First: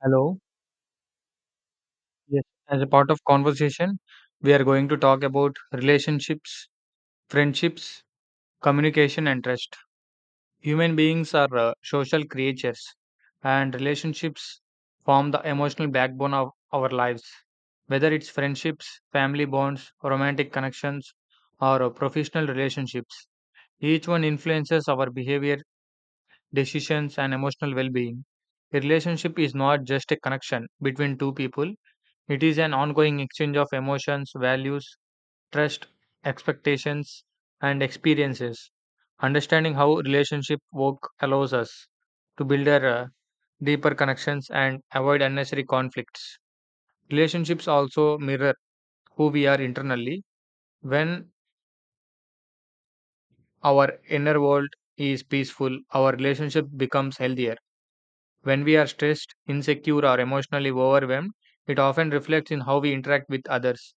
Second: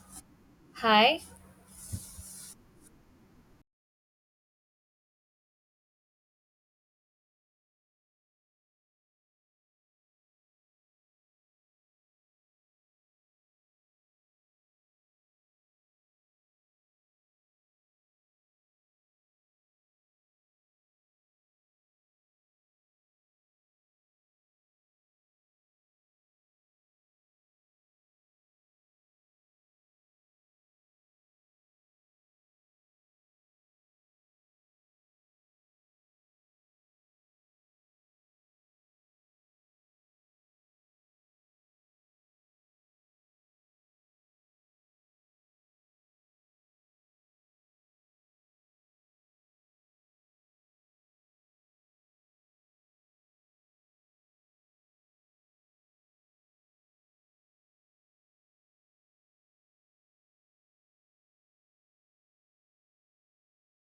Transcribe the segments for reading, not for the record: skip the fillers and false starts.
Hello. Hi. Yes. As a part of conversation, we are going to talk about relationships, friendships, communication, and trust. Human beings are social creatures, and relationships form the emotional backbone of our lives. Whether it's friendships, family bonds, romantic connections, or professional relationships, each one influences our behavior, decisions, and emotional well being. A relationship is not just a connection between two people, it is an ongoing exchange of emotions, values, trust, expectations, and experiences. Understanding how relationship work allows us to build a deeper connections and avoid unnecessary conflicts. Relationships also mirror who we are internally. When our inner world is peaceful, our relationship becomes healthier. When we are stressed, insecure, or emotionally overwhelmed, it often reflects in how we interact with others.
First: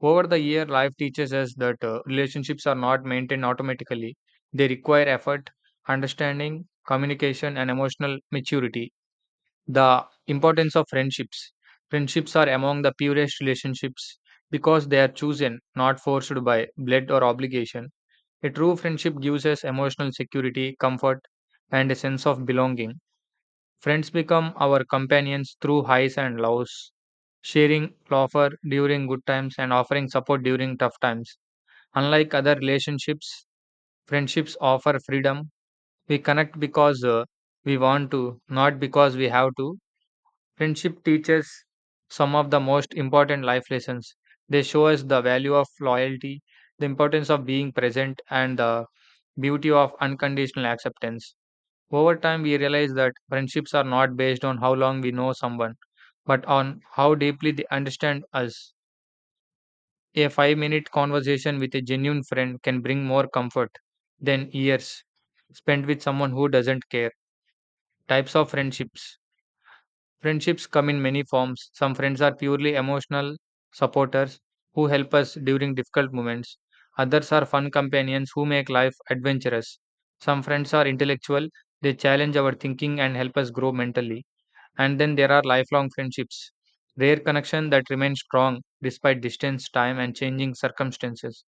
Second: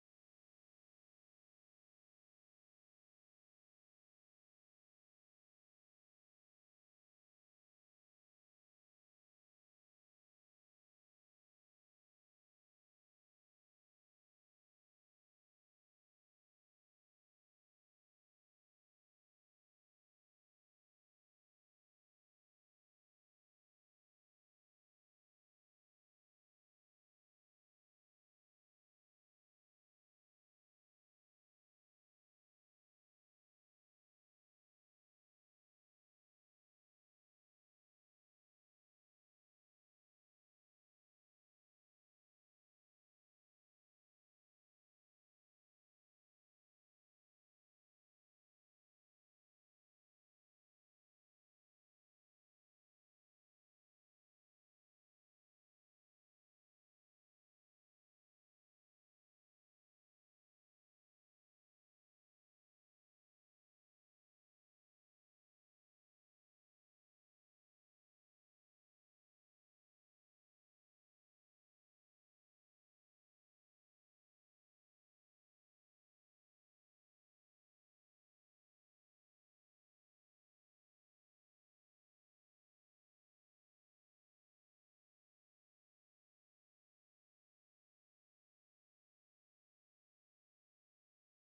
Over the year, life teaches us that relationships are not maintained automatically. They require effort, understanding, communication, and emotional maturity. The importance of friendships. Friendships are among the purest relationships because they are chosen, not forced by blood or obligation. A true friendship gives us emotional security, comfort, and a sense of belonging. Friends become our companions through highs and lows, sharing laughter during good times and offering support during tough times. Unlike other relationships, friendships offer freedom. We connect because we want to, not because we have to. Friendship teaches some of the most important life lessons. They show us the value of loyalty, the importance of being present, and the beauty of unconditional acceptance. Over time, we realize that friendships are not based on how long we know someone, but on how deeply they understand us. A 5-minute conversation with a genuine friend can bring more comfort than years spent with someone who doesn't care. Types of friendships. Friendships come in many forms. Some friends are purely emotional supporters who help us during difficult moments, others are fun companions who make life adventurous. Some friends are intellectual, they challenge our thinking and help us grow mentally. And then there are lifelong friendships, rare connection that remain strong despite distance, time, and changing circumstances.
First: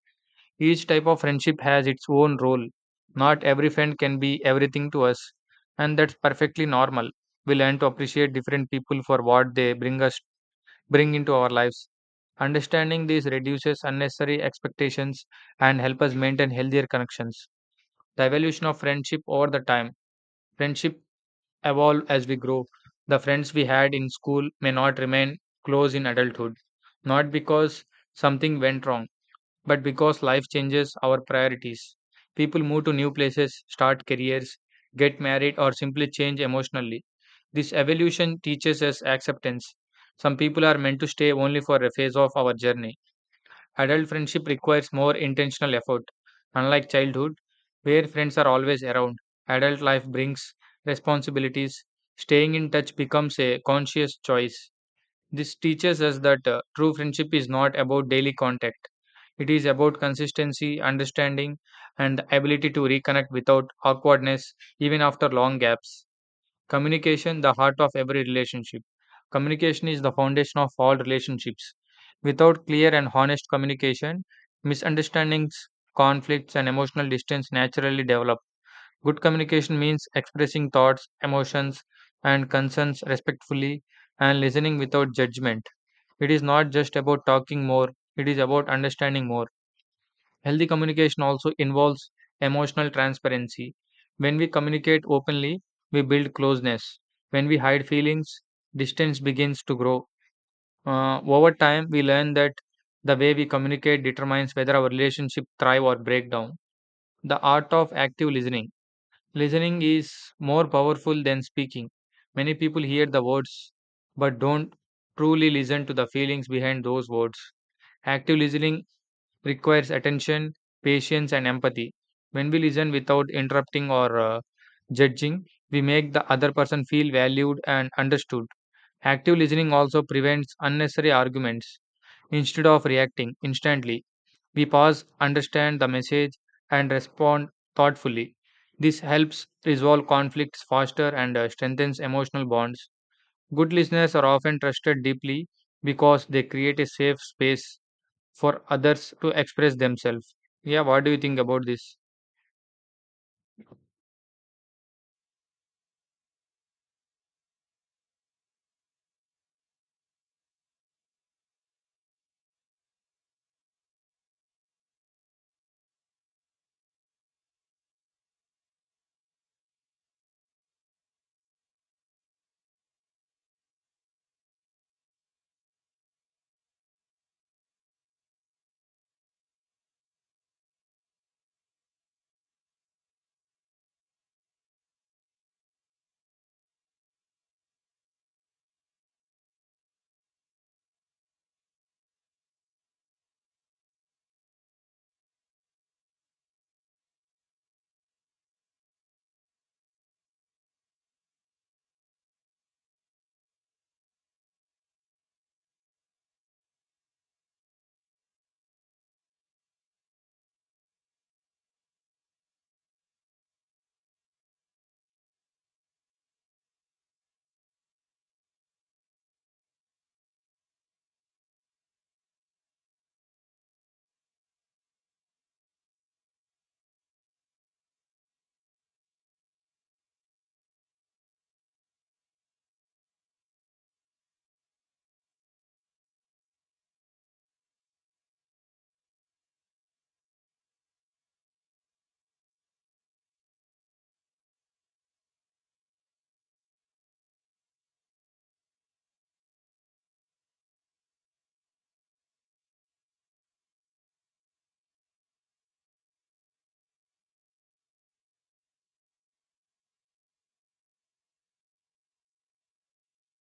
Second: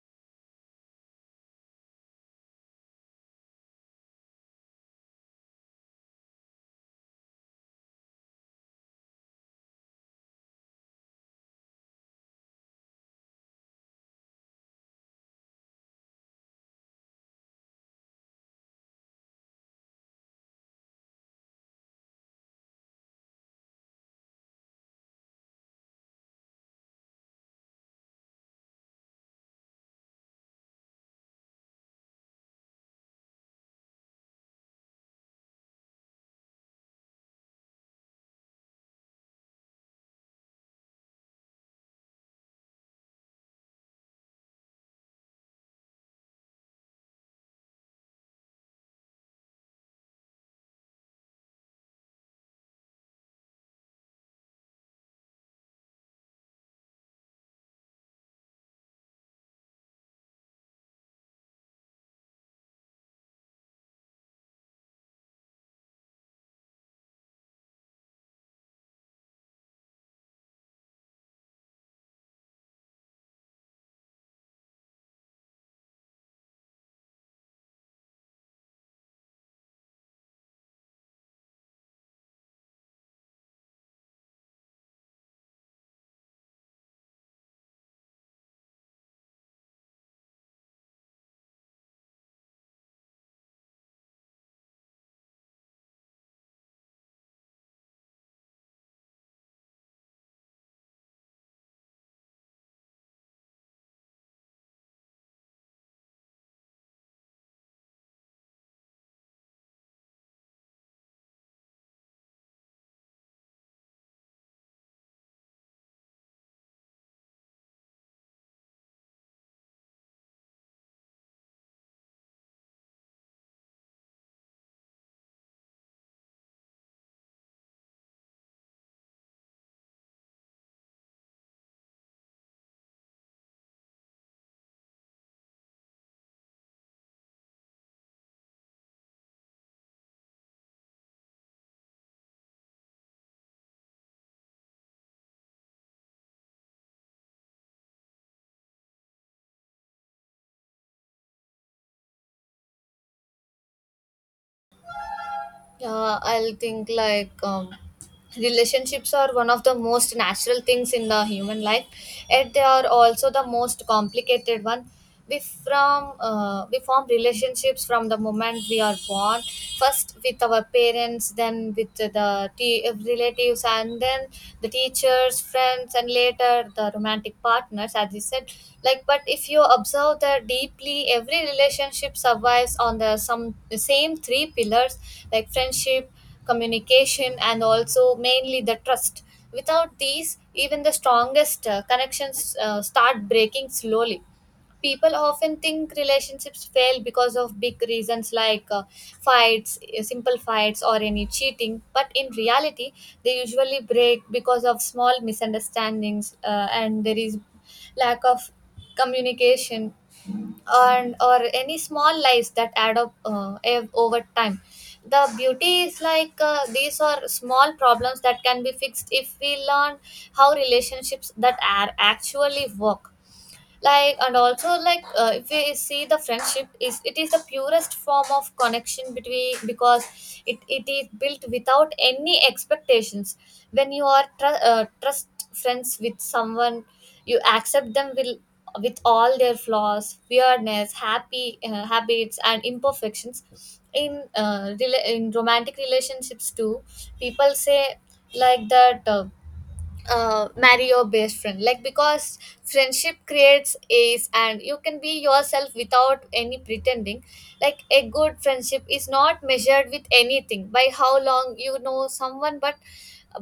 Each type of friendship has its own role. Not every friend can be everything to us, and that's perfectly normal. We learn to appreciate different people for what they bring into our lives. Understanding this reduces unnecessary expectations and help us maintain healthier connections. The evolution of friendship over the time. Friendship evolve as we grow. The friends we had in school may not remain close in adulthood, not because something went wrong, but because life changes our priorities. People move to new places, start careers, get married, or simply change emotionally. This evolution teaches us acceptance. Some people are meant to stay only for a phase of our journey. Adult friendship requires more intentional effort. Unlike childhood, where friends are always around, adult life brings responsibilities. Staying in touch becomes a conscious choice. This teaches us that true friendship is not about daily contact. It is about consistency, understanding, and the ability to reconnect without awkwardness, even after long gaps. Communication, the heart of every relationship. Communication is the foundation of all relationships. Without clear and honest communication, misunderstandings, conflicts, and emotional distance naturally develop. Good communication means expressing thoughts, emotions, and concerns respectfully and listening without judgment. It is not just about talking more, it is about understanding more. Healthy communication also involves emotional transparency. When we communicate openly, we build closeness. When we hide feelings, distance begins to grow. Over time, we learn that the way we communicate determines whether our relationship thrive or break down. The art of active listening. Listening is more powerful than speaking. Many people hear the words but don't truly listen to the feelings behind those words. Active listening requires attention, patience, and empathy. When we listen without interrupting or judging, we make the other person feel valued and understood. Active listening also prevents unnecessary arguments. Instead of reacting instantly, we pause, understand the message, and respond thoughtfully. This helps resolve conflicts faster and strengthens emotional bonds. Good listeners are often trusted deeply because they create a safe space for others to express themselves. Yeah, what do you think about this? I'll think like relationships are one of the most natural things in the human life, yet they are also the most complicated one. We form relationships from the moment we are born, first with our parents, then with the relatives, and then the teacher. Teachers, friends, and later the romantic partners, as you said. Like, but if you observe that deeply, every relationship survives on the same three pillars, like friendship, communication, and also mainly the trust. Without these, even the strongest connections start breaking slowly. People often think relationships fail because of big reasons like fights simple fights or any cheating, but in reality they usually break because of small misunderstandings, and there is lack of communication, and or any small lies that add up, over time. The beauty is like these are small problems that can be fixed if we learn how relationships that are actually work. Like, and also like if we see the friendship is it is the purest form of connection between, because it is built without any expectations. When you are trust friends with someone, you accept them will with all their flaws, weirdness, happy habits, and imperfections in in romantic relationships too. People say like that, marry your best friend, like because friendship creates ace and you can be yourself without any pretending. Like a good friendship is not measured with anything by how long you know someone, but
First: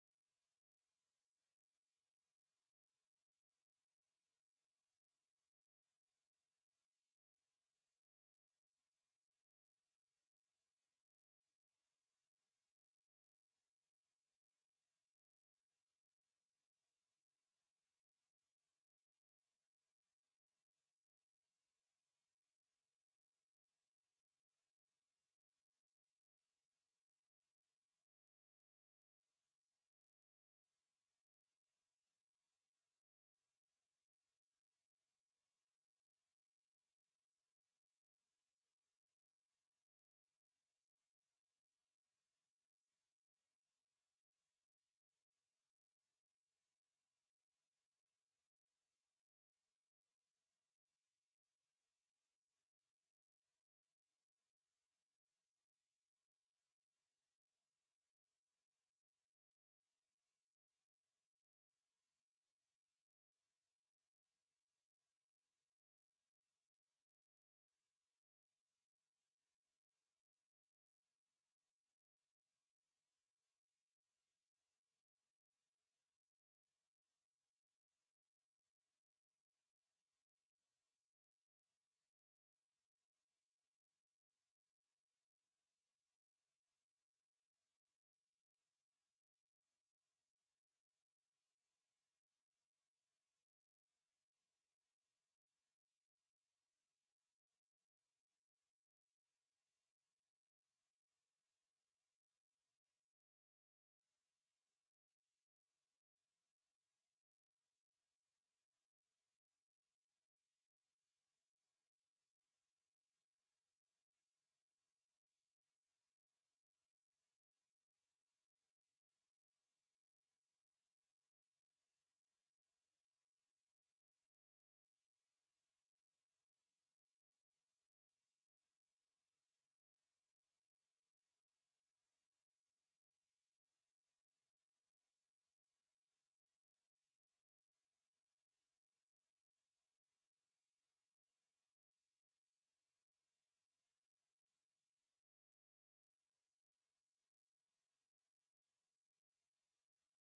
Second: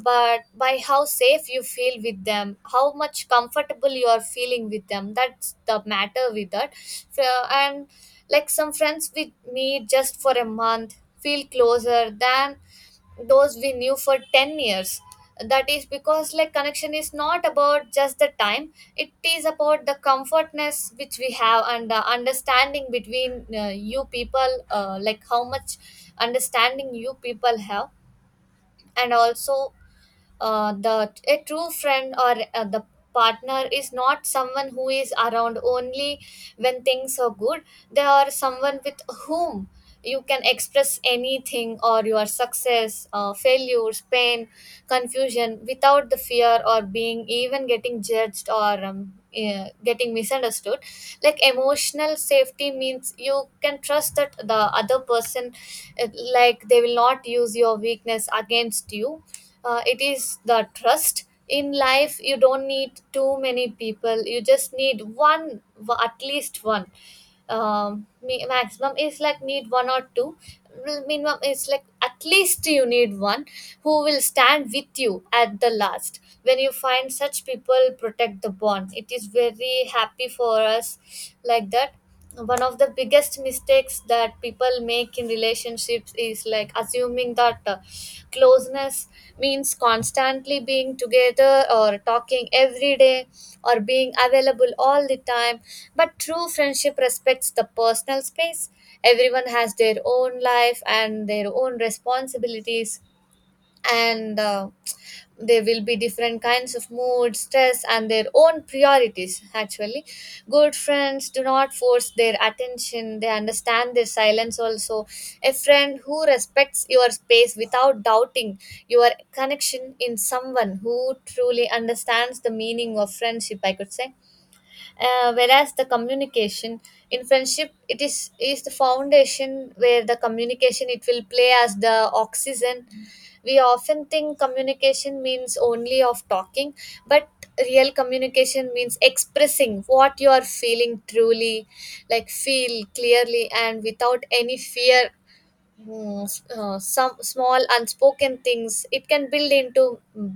by how safe you feel with them, how much comfortable you are feeling with them. That's the matter with that. So, and like some friends with me just for a month feel closer than those we knew for 10 years. That is because like connection is not about just the time, it is about the comfortness which we have and the understanding between, you people, like how much understanding you people have. And also the a true friend or the partner is not someone who is around only when things are good. They are someone with whom you can express anything, or your success, failures, pain, confusion, without the fear or being even getting judged or getting misunderstood. Like emotional safety means you can trust that the other person, uh, like they will not use your weakness against you. Uh, it is the trust in life. You don't need too many people, you just need one, at least one. Maximum is like need one or two. Well, minimum is like at least you need one who will stand with you at the last. When you find such people, protect the bond, it is very happy for us, like that. One of the biggest mistakes that people make relationships is like assuming that closeness means constantly being together or talking every day or being available all the time. But true friendship respects the personal space. Everyone has their own life and their own responsibilities, and there will be different kinds of mood, stress, and their own priorities actually. Good friends do not force their attention, they understand their silence also. A friend who respects your space without doubting your connection in someone who truly understands the meaning of friendship, I could say. Uh, whereas the communication in friendship, it is the foundation. Where the communication, it will play as the oxygen. We often think communication means only of talking, but real communication means expressing what you are feeling truly, like feel clearly and without any fear. Hmm, some small unspoken things, it can build into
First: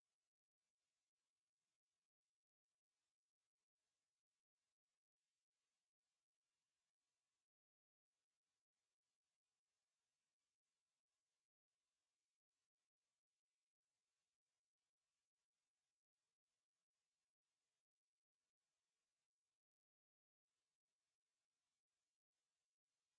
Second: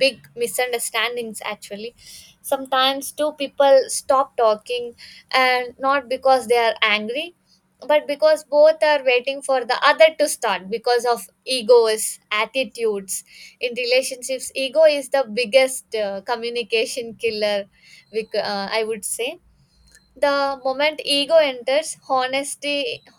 big misunderstandings actually. Sometimes two people stop talking, and not because they are angry, but because both are waiting for the other to start, because of egos, attitudes. In relationships, ego is the biggest communication killer. I would say the moment ego enters, honesty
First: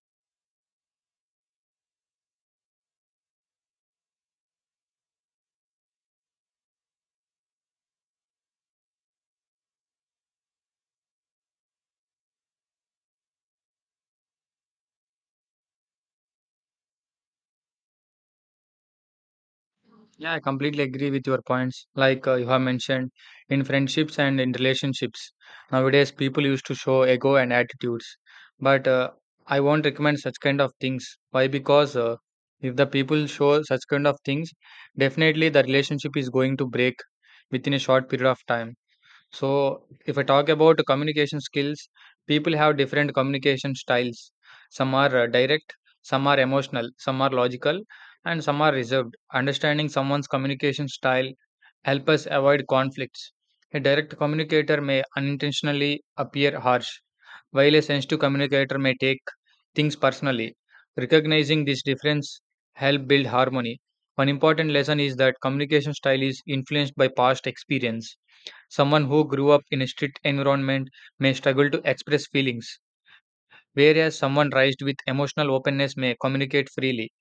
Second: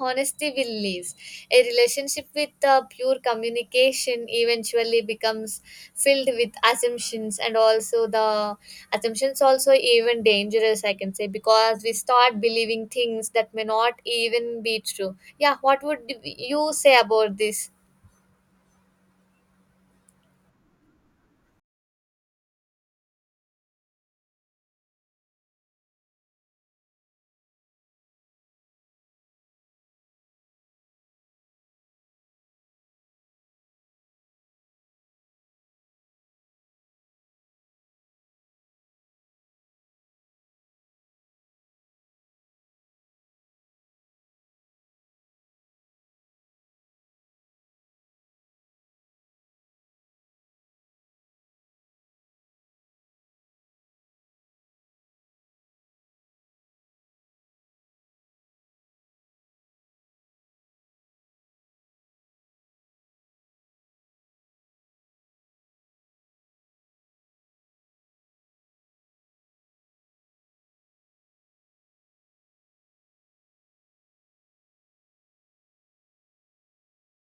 honesty will leave. A relationship with pure communication eventually becomes filled with assumptions, and also the assumptions also even dangerous, I can say, because we start believing things that may not even be true. Yeah, what would you say about this? Yeah, I completely agree with your points. Like you have mentioned, in friendships and in relationships, nowadays people used to show ego and attitudes. But I won't recommend such kind of things. Why? Because if the people show such kind of things, definitely the relationship is going to break within a short period of time. So, if I talk about communication skills, people have different communication styles. Some are direct, some are emotional, some are logical, and some are reserved. Understanding someone's communication style help us avoid conflicts. A direct communicator may unintentionally appear harsh, while a sensitive communicator may take things personally. Recognizing this difference help build harmony. One important lesson is that communication style is influenced by past experience. Someone who grew up in a strict environment may struggle to express feelings, whereas someone raised with emotional openness may communicate freely.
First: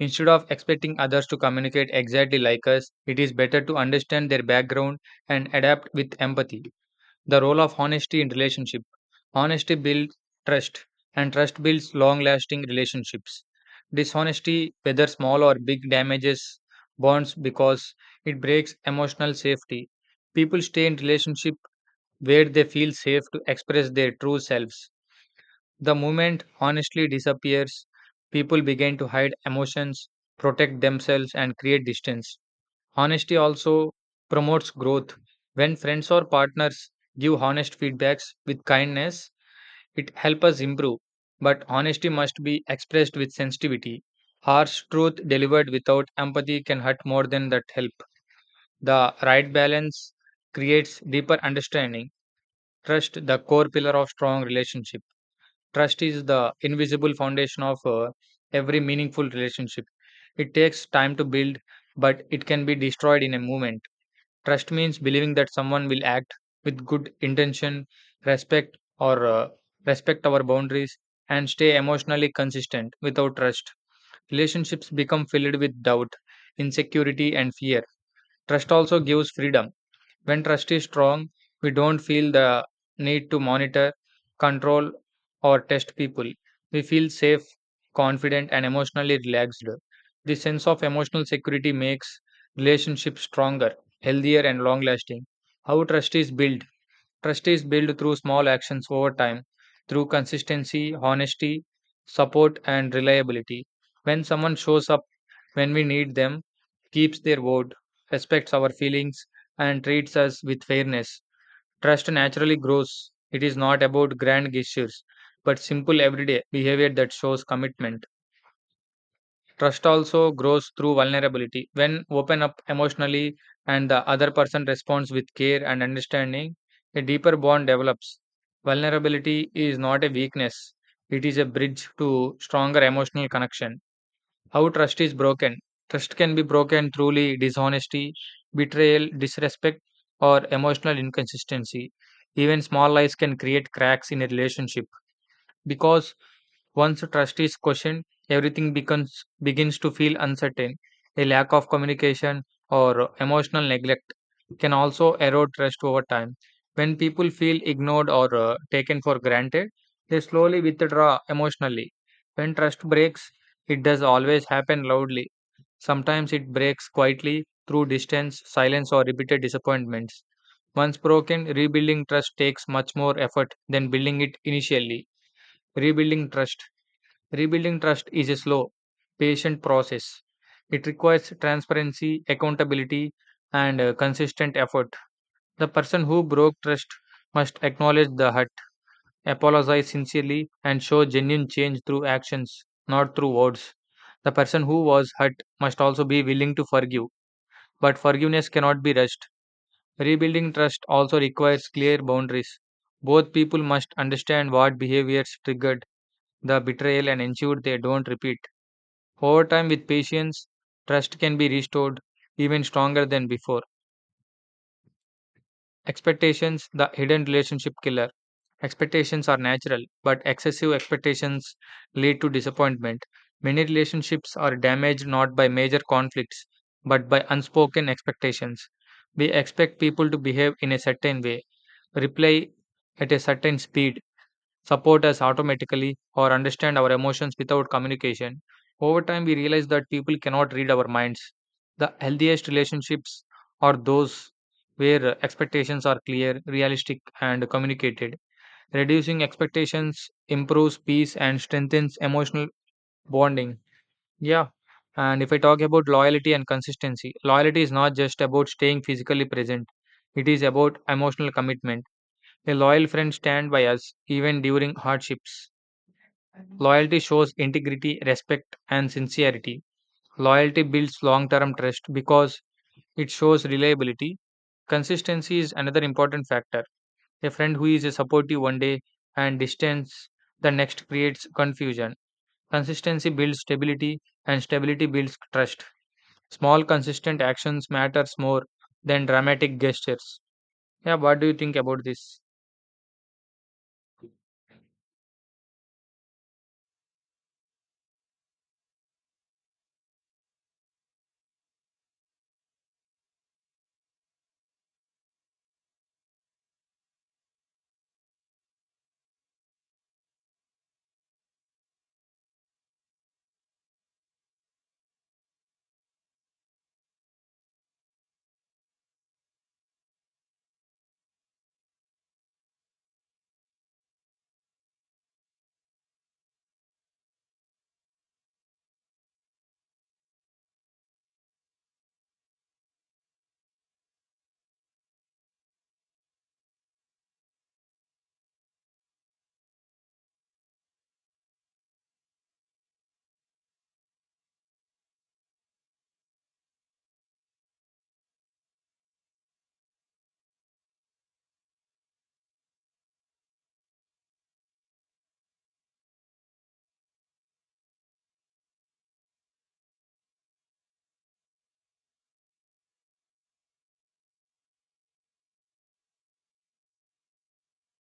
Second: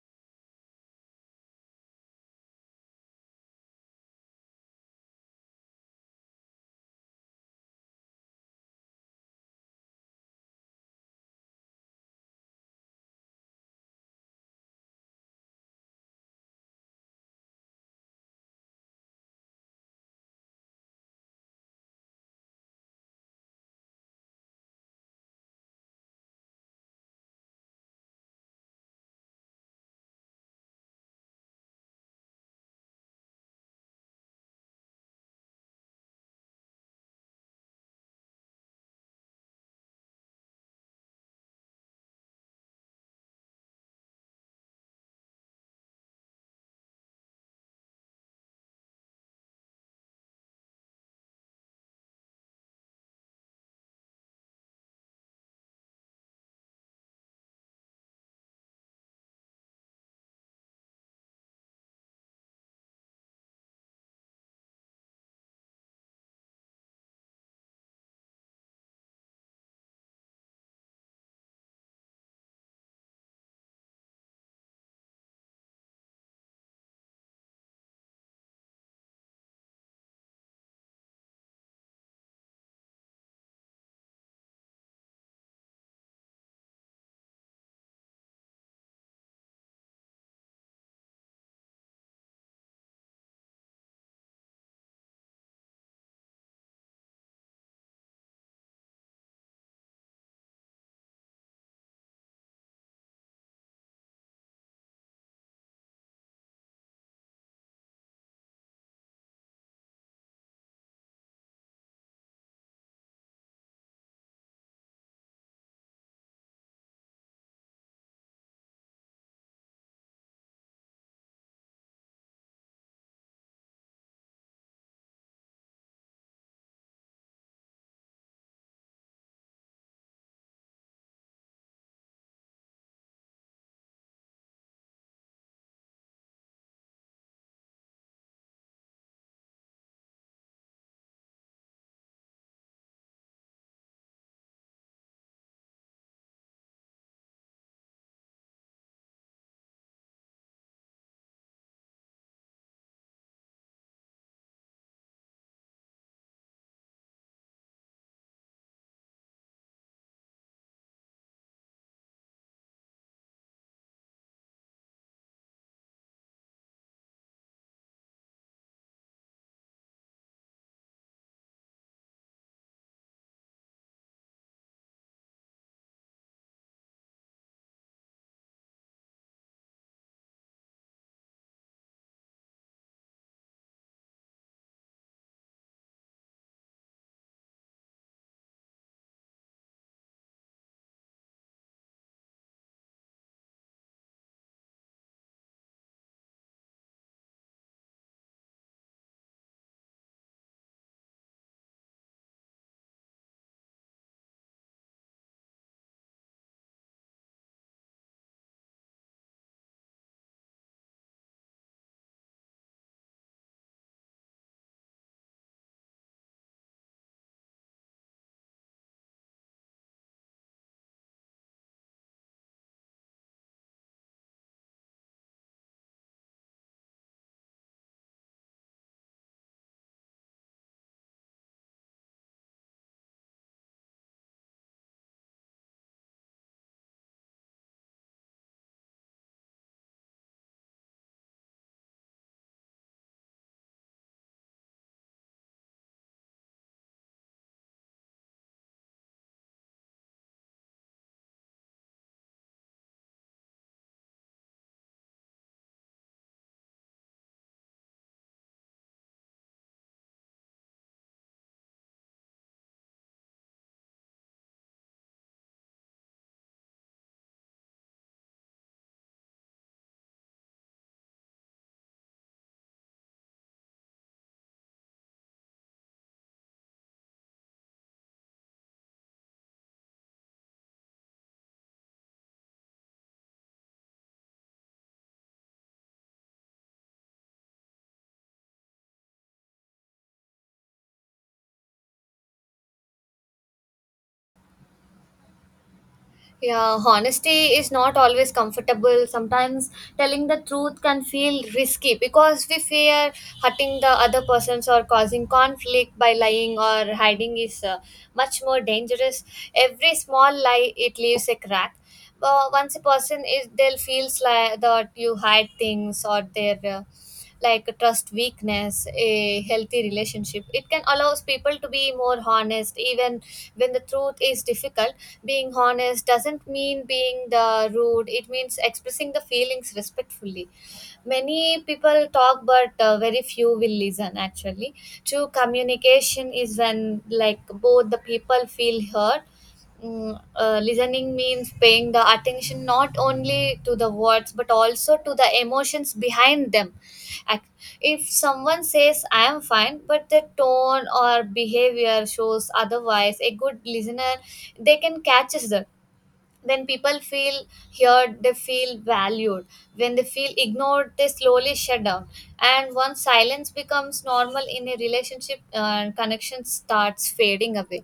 Instead of expecting others to communicate exactly like us, it is better to understand their background and adapt with empathy. The role of honesty in relationship. Honesty builds trust, and trust builds long-lasting relationships. Dishonesty, whether small or big, damages bonds because it breaks emotional safety. People stay in relationship where they feel safe to express their true selves. The moment honestly disappears, people begin to hide emotions, protect themselves, and create distance. Honesty also promotes growth. When friends or partners give honest feedbacks with kindness, it helps us improve. But honesty must be expressed with sensitivity. Harsh truth delivered without empathy can hurt more than that help. The right balance creates deeper understanding. Trust, the core pillar of strong relationship. Trust is the invisible foundation of every meaningful relationship. It takes time to build, but it can be destroyed in a moment. Trust means believing that someone will act with good intention, respect or uh, respect our boundaries and stay emotionally consistent. Without trust, relationships become filled with doubt, insecurity and fear. Trust also gives freedom. When trust is strong, we don't feel the need to monitor, control, or test people. We feel safe, confident, and emotionally relaxed. This sense of emotional security makes relationships stronger, healthier, and long lasting. How trust is built? Trust is built through small actions over time, through consistency, honesty, support, and reliability. When someone shows up when we need them, keeps their word, respects our feelings, and treats us with fairness. Trust naturally grows. It is not about grand gestures, but simple everyday behavior that shows commitment. Trust also grows through vulnerability. When open up emotionally and the other person responds with care and understanding, a deeper bond develops. Vulnerability is not a weakness, it is a bridge to stronger emotional connection. How trust is broken? Trust can be broken through dishonesty, betrayal, disrespect, or emotional inconsistency. Even small lies can create cracks in a relationship because once trust is questioned, everything becomes begins to feel uncertain. A lack of communication or emotional neglect can also erode trust over time. When people feel ignored or taken for granted, they slowly withdraw emotionally. When trust breaks, it does always happen loudly. Sometimes it breaks quietly through distance, silence, or repeated disappointments. Once broken, rebuilding trust takes much more effort than building it initially. Rebuilding trust. Rebuilding trust is a slow, patient process. It requires transparency, accountability, and consistent effort. The person who broke trust must acknowledge the hurt, apologize sincerely, and show genuine change through actions, not through words. The person who was hurt must also be willing to forgive but forgiveness cannot be rushed. Rebuilding trust also requires clear boundaries. Both people must understand what behaviors triggered the betrayal and ensure they don't repeat. Over time, with patience, trust can be restored even stronger than before. Expectations, the hidden relationship killer. Expectations are natural, but excessive expectations lead to disappointment. Many relationships are damaged not by major conflicts, but by unspoken expectations. We expect people to behave in a certain way, reply at a certain speed, support us automatically, or understand our emotions without communication. Over time, we realize that people cannot read our minds. The healthiest relationships are those where expectations are clear, realistic, and communicated. Reducing expectations improves peace and strengthens emotional bonding. Yeah. And if I talk about loyalty and consistency, loyalty is not just about staying physically present, it is about emotional commitment. A loyal friend stands by us even during hardships. Loyalty shows integrity, respect, and sincerity. Loyalty builds long term trust because it shows reliability. Consistency is another important factor. A friend who is supportive one day and distance the next creates confusion. Consistency builds stability and stability builds trust. Small consistent actions matters more than dramatic gestures. Yeah, what do you think about this? Yeah, honesty is not always comfortable. Sometimes telling the truth can feel risky because we fear hurting the other persons or causing conflict, by lying or hiding is much more dangerous. Every small lie, it leaves a crack. But once a person is, they will feels like that you hide things or their, like a trust weakness, a healthy relationship. It can allows people to be more honest even when the truth is difficult. Being honest doesn't mean being the rude, it means expressing the feelings respectfully. Many people talk, but very few will listen. Actually, true communication is when like both the people feel heard. Mm, listening means paying the attention not only to the words but also to the emotions behind them. Ac- If someone says "I am fine," but the tone or behavior shows otherwise, a good listener, they can catch that. When people feel heard, they feel valued. When they feel ignored, they slowly shut down, and once silence becomes normal in a relationship, connection starts fading away.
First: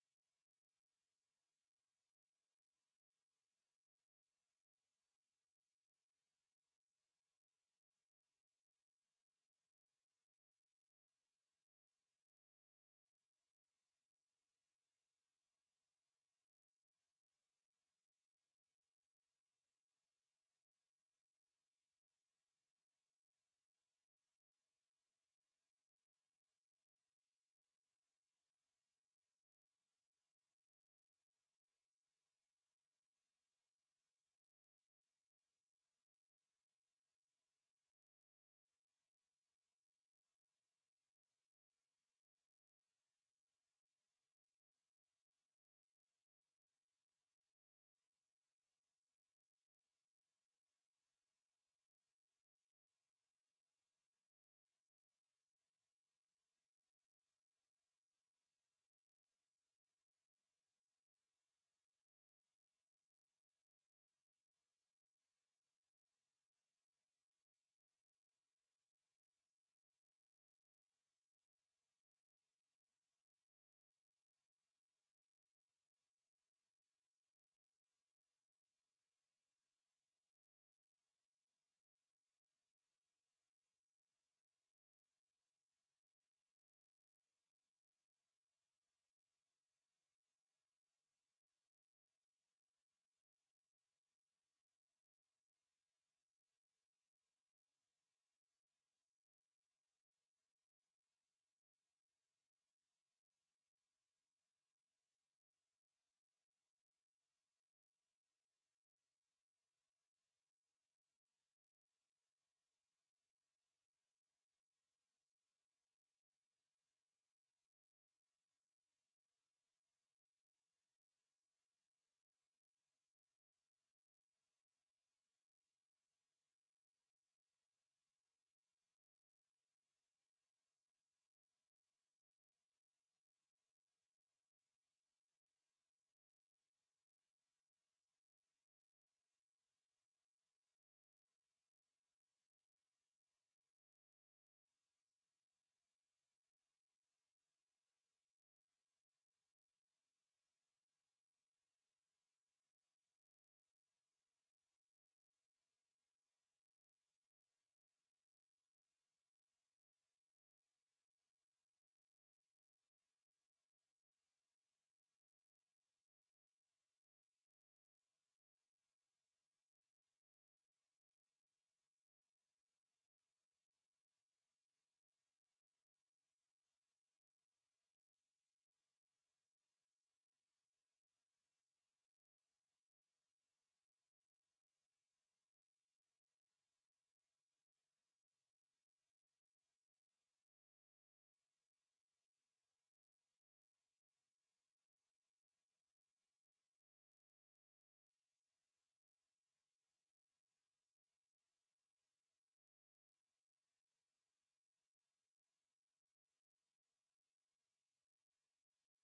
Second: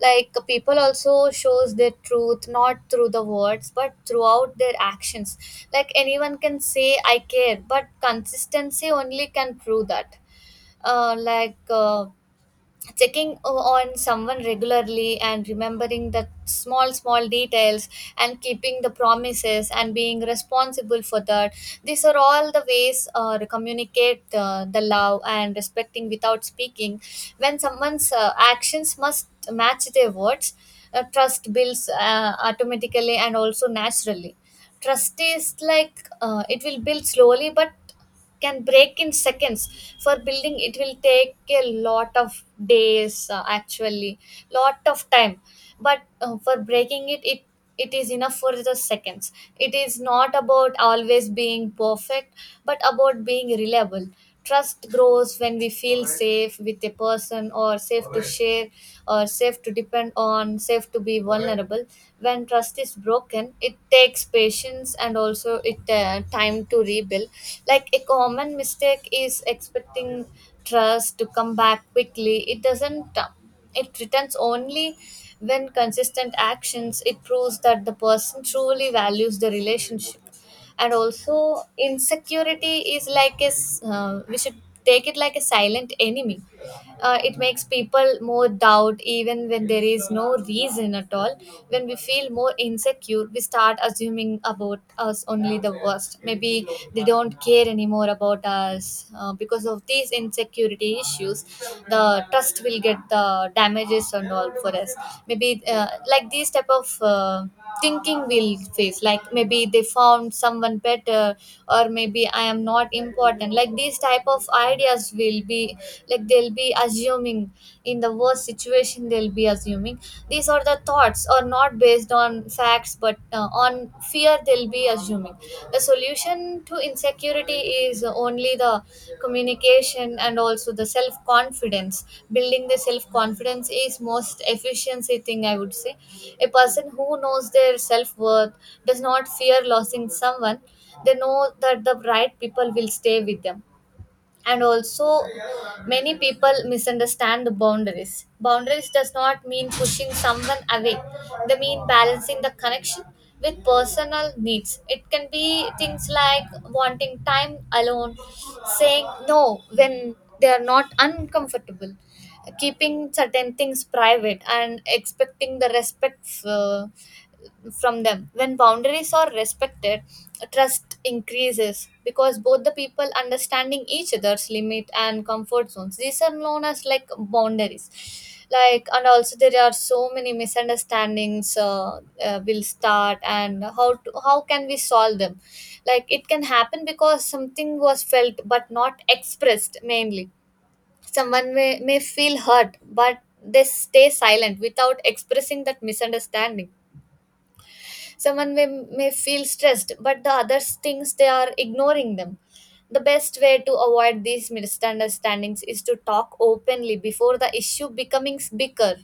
Like, people also shows their truth not through the words but throughout their actions. Like anyone can say I care, but consistency only can prove that. uh, like uh, Checking on someone regularly and remembering the small small details, and keeping the promises and being responsible for that, these are all the ways to communicate the love and respecting without speaking. When someone's actions must match their words, trust builds automatically and also naturally. Trust is like it will build slowly, but can break in seconds. For building it will take a lot of days, actually lot of time. But for breaking it, it is enough for the seconds. It is not about always being perfect, but about being reliable. Trust grows when we feel safe with a person, or safe to share, or safe to depend on, safe to be vulnerable. When trust is broken, it takes patience and also it time to rebuild. Like a common mistake is expecting trust to come back quickly. It doesn't, it returns only when consistent actions, it proves that the person truly values the relationship. And also insecurity is like we should take it like a silent enemy. Uh, it makes people more doubt even when there is no reason at all. When we feel more insecure, we start assuming about us only the worst. Maybe they don't care anymore about us, because of these insecurity issues, the trust will get the damages and all for us. Maybe like these type of thinking we'll face, like maybe they found someone better or maybe I am not important, like these type of ideas we will be, like they'll be assuming. In the worst situation, they'll be assuming. These are the thoughts are not based on facts but on fear, they'll be assuming. The solution to insecurity is only the communication and also the self confidence. Building the self confidence is most efficiency thing, I would say. A person who knows their self worth does not fear losing someone. They know that the right people will stay with them. And also, many people misunderstand the boundaries. Boundaries does not mean pushing someone away, they mean balancing the connection with personal needs. It can be things like wanting time alone, saying no when they are not uncomfortable, keeping certain things private, and expecting the respect, uh, from them. When boundaries are respected, trust increases because both the people understanding each other's limit and comfort zones. These are known as like boundaries. Like, and also there are so many misunderstandings, will start. And how can we solve them? Like, it can happen because something was felt but not expressed mainly. Someone may feel hurt but they stay silent without expressing that misunderstanding. Someone may feel stressed, but the others thinks they are ignoring them. The best way to avoid these misunderstandings is to talk openly before the issue becomes bigger.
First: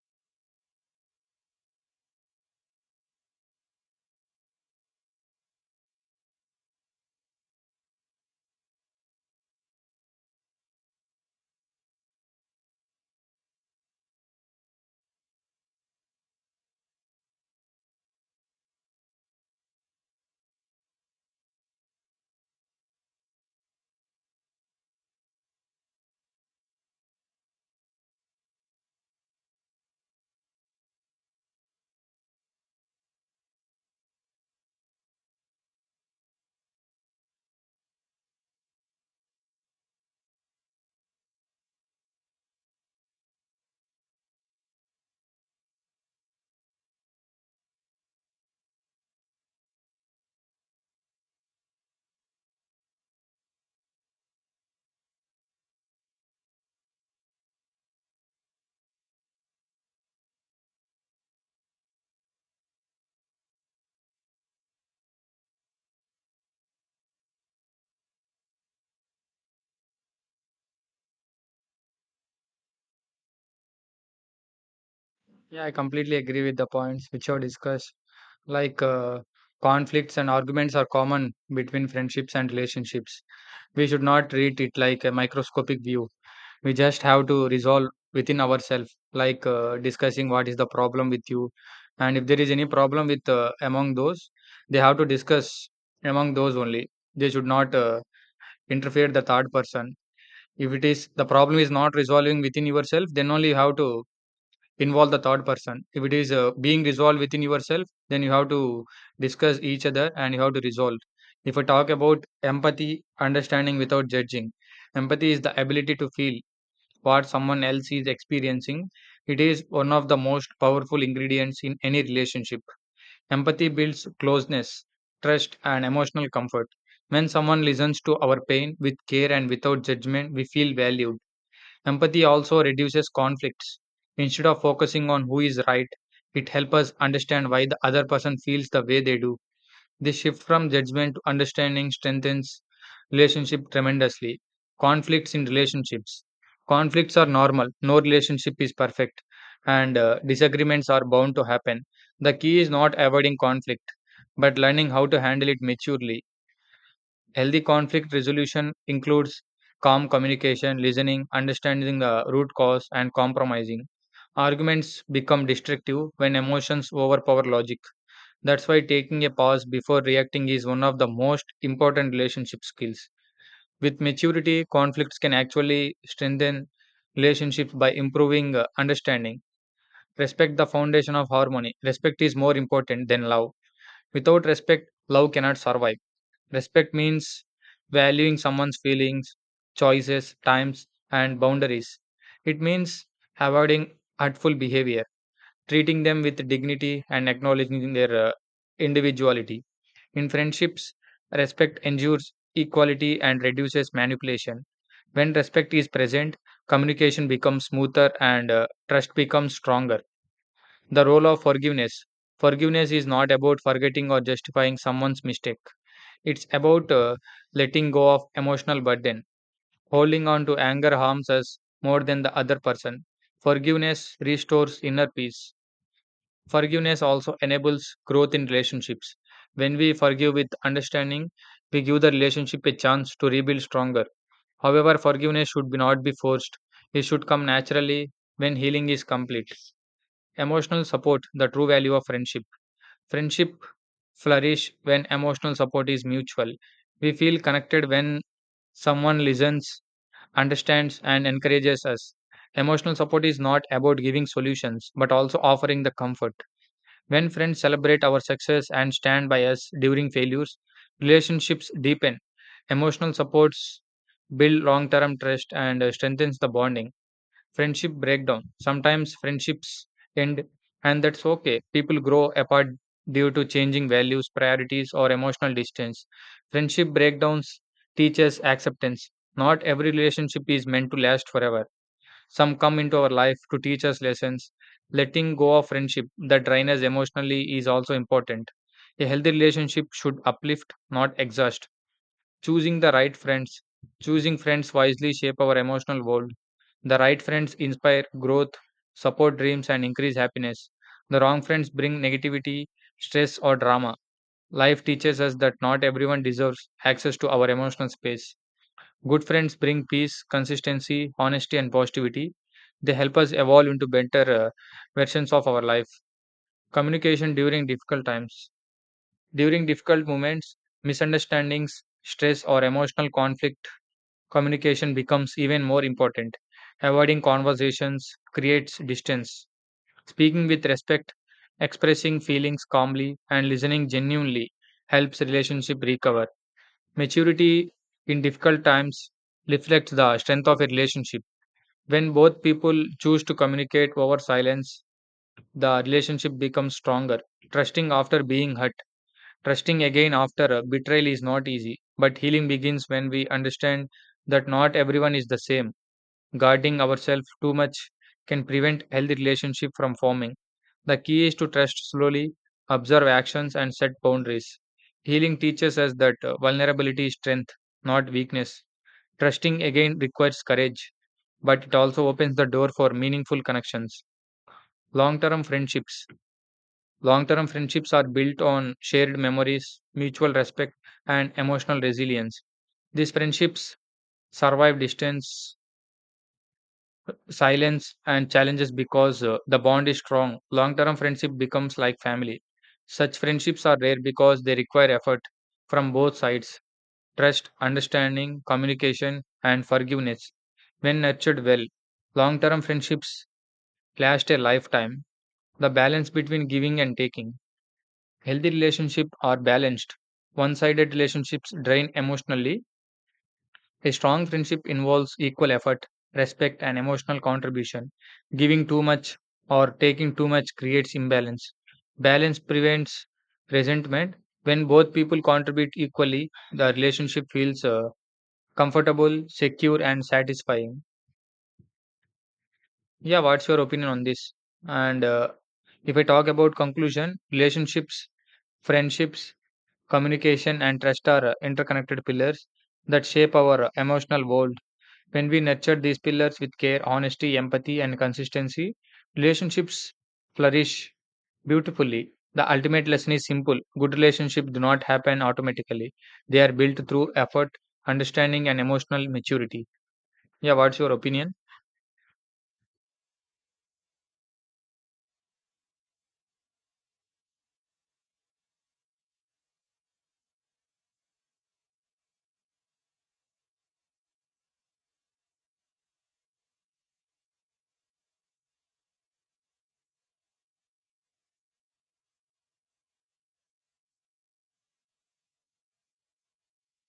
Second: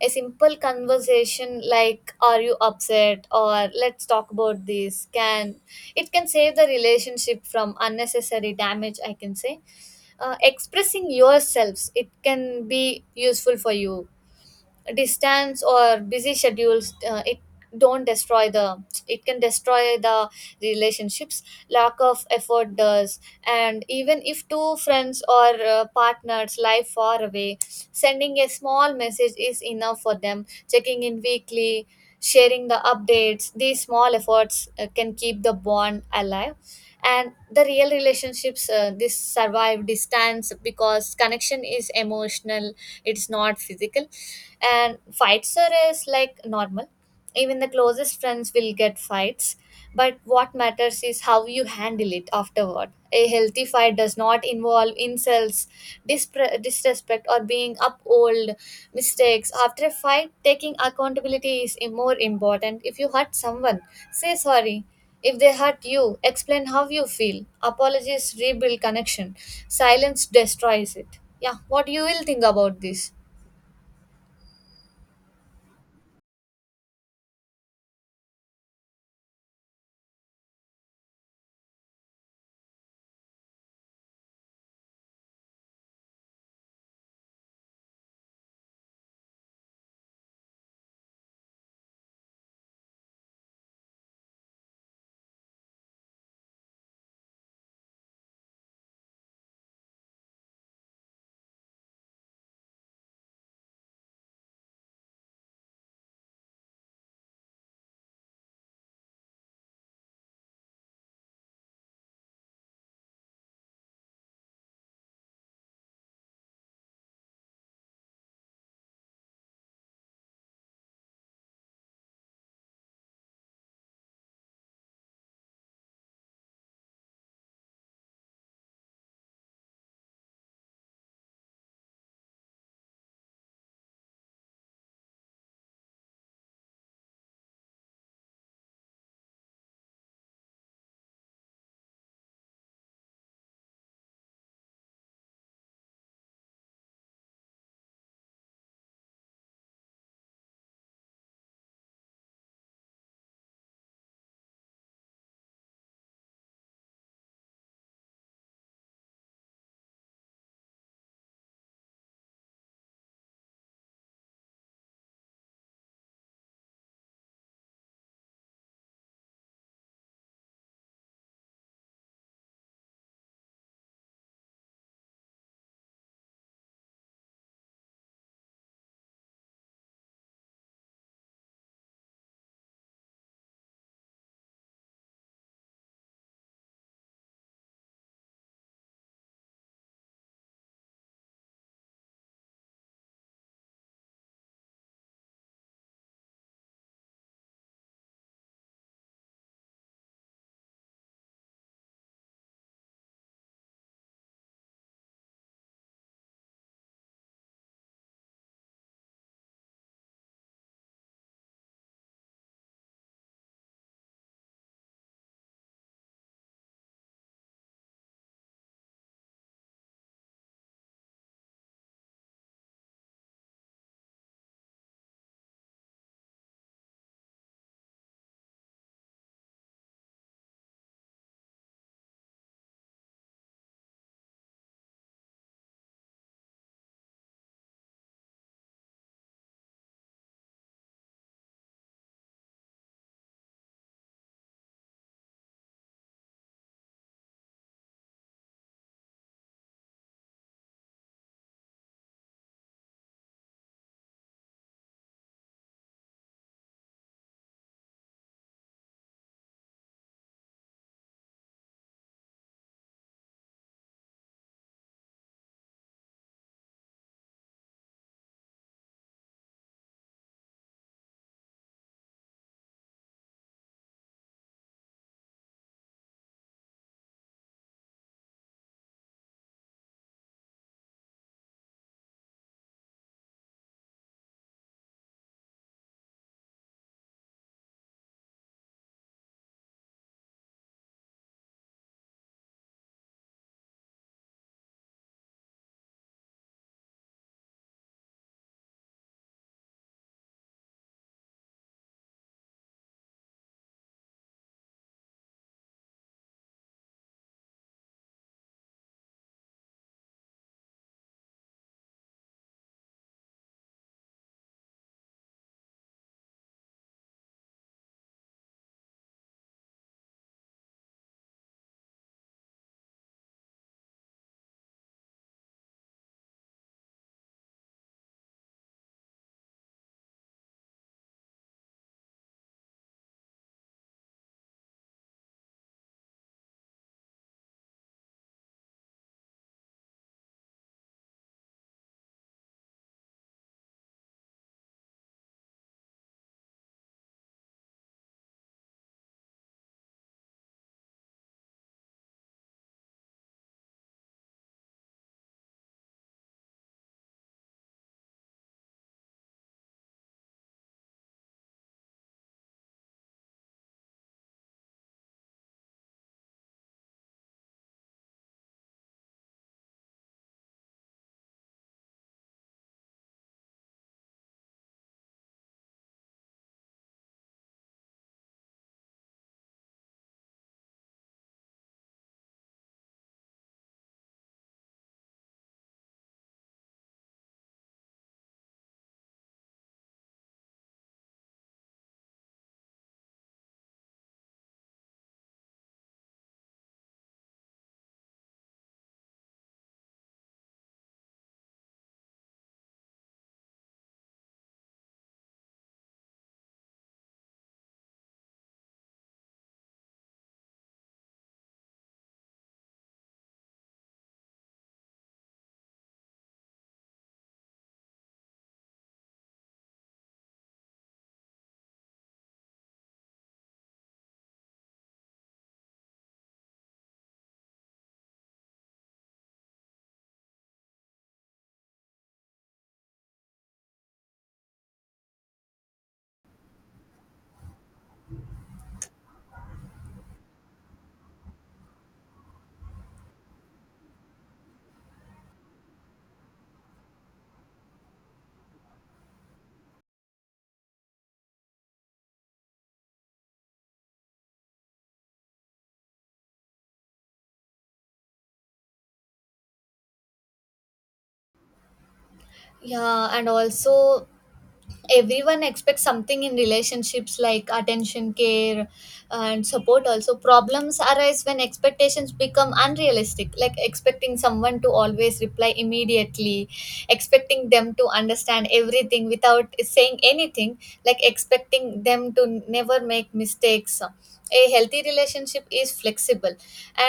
A simple conversation like "Are you upset?" or "Let's talk about this" can, it can save the relationship from unnecessary damage. I can say, expressing yourselves, it can be useful for you. Distance or busy schedules, it don't destroy the, it can destroy the relationships, lack of effort does. And even if two friends or partners live far away, sending a small message is enough for them, checking in weekly, sharing the updates, these small efforts can keep the bond alive. And the real relationships, this survive distance, because connection is emotional, it's not physical. And fights are is like normal. Even the closest friends will get fights, but what matters is how you handle it afterward. A healthy fight does not involve insults, disrespect, or being up old mistakes. After a fight, taking accountability is more important. If you hurt someone, say sorry. If they hurt you, explain how you feel. Apologies rebuild connection, silence destroys it. Yeah, what you will think about this? Yeah, I completely agree with the points which you have discussed. Like uh, Conflicts and arguments are common between friendships and relationships. We should not treat it like a microscopic view. We just have to resolve within ourselves, discussing what is the problem with you, and if there is any problem with among those, they have to discuss among those only. They should not interfere the third person. If it is the problem is not resolving within yourself, then only you have to involve the third person if it is being resolved within yourself, then you have to discuss each other and you have to resolve. If I talk about empathy, understanding without judging, empathy is the ability to feel what someone else is experiencing. It is one of the most powerful ingredients in any relationship. Empathy builds closeness, trust and emotional comfort. When someone listens to our pain with care and without judgment, we feel valued. Empathy also reduces conflicts. Instead of focusing on who is right, it helps us understand why the other person feels the way they do. This shift from judgment to understanding strengthens relationship tremendously. Conflicts in relationships. Conflicts are normal. No relationship is perfect, and disagreements are bound to happen. The key is not avoiding conflict but learning how to handle it maturely. Healthy conflict resolution includes calm communication, listening, understanding the root cause, and compromising. Arguments become destructive when emotions overpower logic. That's why taking a pause before reacting is one of the most important relationship skills. With maturity, conflicts can actually strengthen relationships by improving understanding. Respect, the foundation of harmony. Respect is more important than love. Without respect, love cannot survive. Respect means valuing someone's feelings, choices, times, and boundaries. It means avoiding hurtful behavior, treating them with dignity, and acknowledging their individuality. In friendships, respect ensures equality and reduces manipulation. When respect is present, communication becomes smoother and trust becomes stronger. The role of forgiveness. Forgiveness is not about forgetting or justifying someone's mistake. It's about letting go of emotional burden. Holding on to anger harms us more than the other person. Forgiveness restores inner peace. Forgiveness also enables growth in relationships. When we forgive with understanding, we give the relationship a chance to rebuild stronger. However, forgiveness should be not be forced. It should come naturally when healing is complete. Emotional support, the true value of friendship. Friendship flourish when emotional support is mutual. We feel connected when someone listens, understands, and encourages us. Emotional support is not about giving solutions, but also offering the comfort. When friends celebrate our success and stand by us during failures, relationships deepen. Emotional supports build long term trust and strengthens the bonding. Friendship breakdown. Sometimes friendships end and that's okay. People grow apart due to changing values, priorities or emotional distance. Friendship breakdowns teach us acceptance. Not every relationship is meant to last forever. Some come into our life to teach us lessons. Letting go of friendship that drain us emotionally is also important. A healthy relationship should uplift, not exhaust. Choosing the right friends. Choosing friends wisely shape our emotional world. The right friends inspire growth, support dreams, and increase happiness. The wrong friends bring negativity, stress, or drama. Life teaches us that not everyone deserves access to our emotional space. Good friends bring peace, consistency, honesty, and positivity. They help us evolve into better versions of our life. Communication during difficult times. During difficult moments, misunderstandings, stress, or emotional conflict, communication becomes even more important. Avoiding conversations creates distance. Speaking with respect, expressing feelings calmly, and listening genuinely helps relationship recover. Maturity in difficult times reflects the strength of a relationship. When both people choose to communicate over silence, the relationship becomes stronger. Trusting after being hurt, trusting again after a betrayal is not easy, but healing begins when we understand that not everyone is the same. Guarding ourselves too much can prevent healthy relationship from forming. The key is to trust slowly, observe actions, and set boundaries. Healing teaches us that vulnerability is strength, not weakness. Trusting again requires courage, but it also opens the door for meaningful connections. Long term friendships. Long term friendships are built on shared memories, mutual respect, and emotional resilience. These friendships survive distance, silence and challenges because the bond is strong. Long term friendship becomes like family. Such friendships are rare because they require effort from both sides, trust, understanding, communication, and forgiveness. When nurtured well, long term friendships last a lifetime. The balance between giving and taking. Healthy relationships are balanced. One sided relationships drain emotionally. A strong friendship involves equal effort, respect, and emotional contribution. Giving too much or taking too much creates imbalance. Balance prevents resentment. When both people contribute equally, the relationship feels comfortable, secure, and satisfying. Yeah, what's your opinion on this? And if I talk about conclusion, relationships, friendships, communication, and trust are interconnected pillars that shape our emotional world. When we nurture these pillars with care, honesty, empathy, and consistency, relationships flourish beautifully. The ultimate lesson is simple, good relationships do not happen automatically, they are built through effort, understanding, and emotional maturity. Yeah, what's your opinion? Yeah, and also everyone expects something in relationships, like attention, care, and support. Also, problems arise when expectations become unrealistic, like expecting someone to always reply immediately, expecting them to understand everything without saying anything, like expecting them to never make mistakes. A healthy relationship is flexible,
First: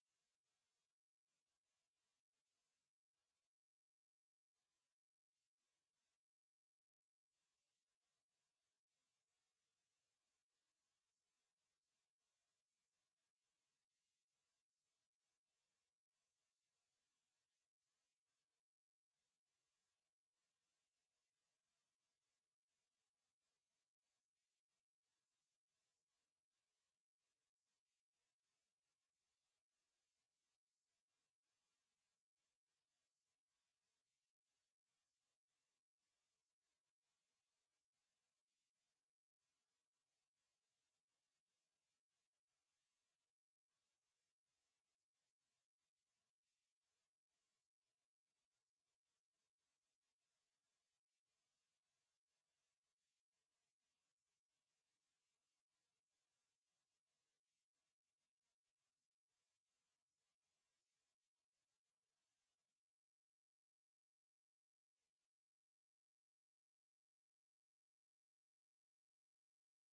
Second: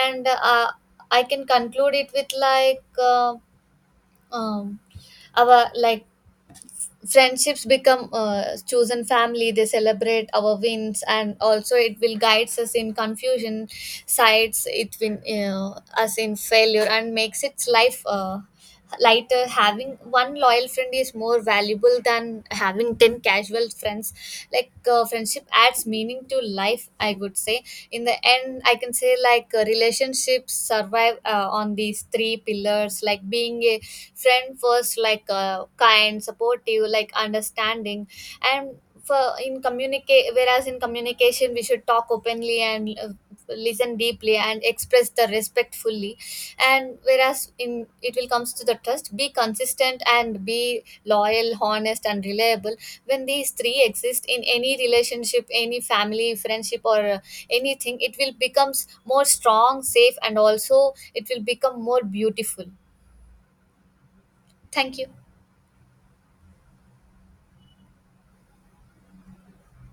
and I can conclude it with like um, our like friendships become chosen family. They celebrate our wins and also it will guides us in confusion sides. It will, us in failure, and makes its life, lighter. Having one loyal friend is more valuable than having 10 casual friends. Like friendship adds meaning to life, I would say. In the end, I can say like relationships survive on these three pillars. Like being a friend first, like kind, supportive, like understanding. And for in communicate, whereas in communication we should talk openly and listen deeply and express the respectfully. And whereas in, it will comes to the trust, be consistent and be loyal, honest, and reliable. When these three exist in any relationship, any family, friendship, or anything, it will becomes more strong, safe, and also it will become more beautiful. Thank you.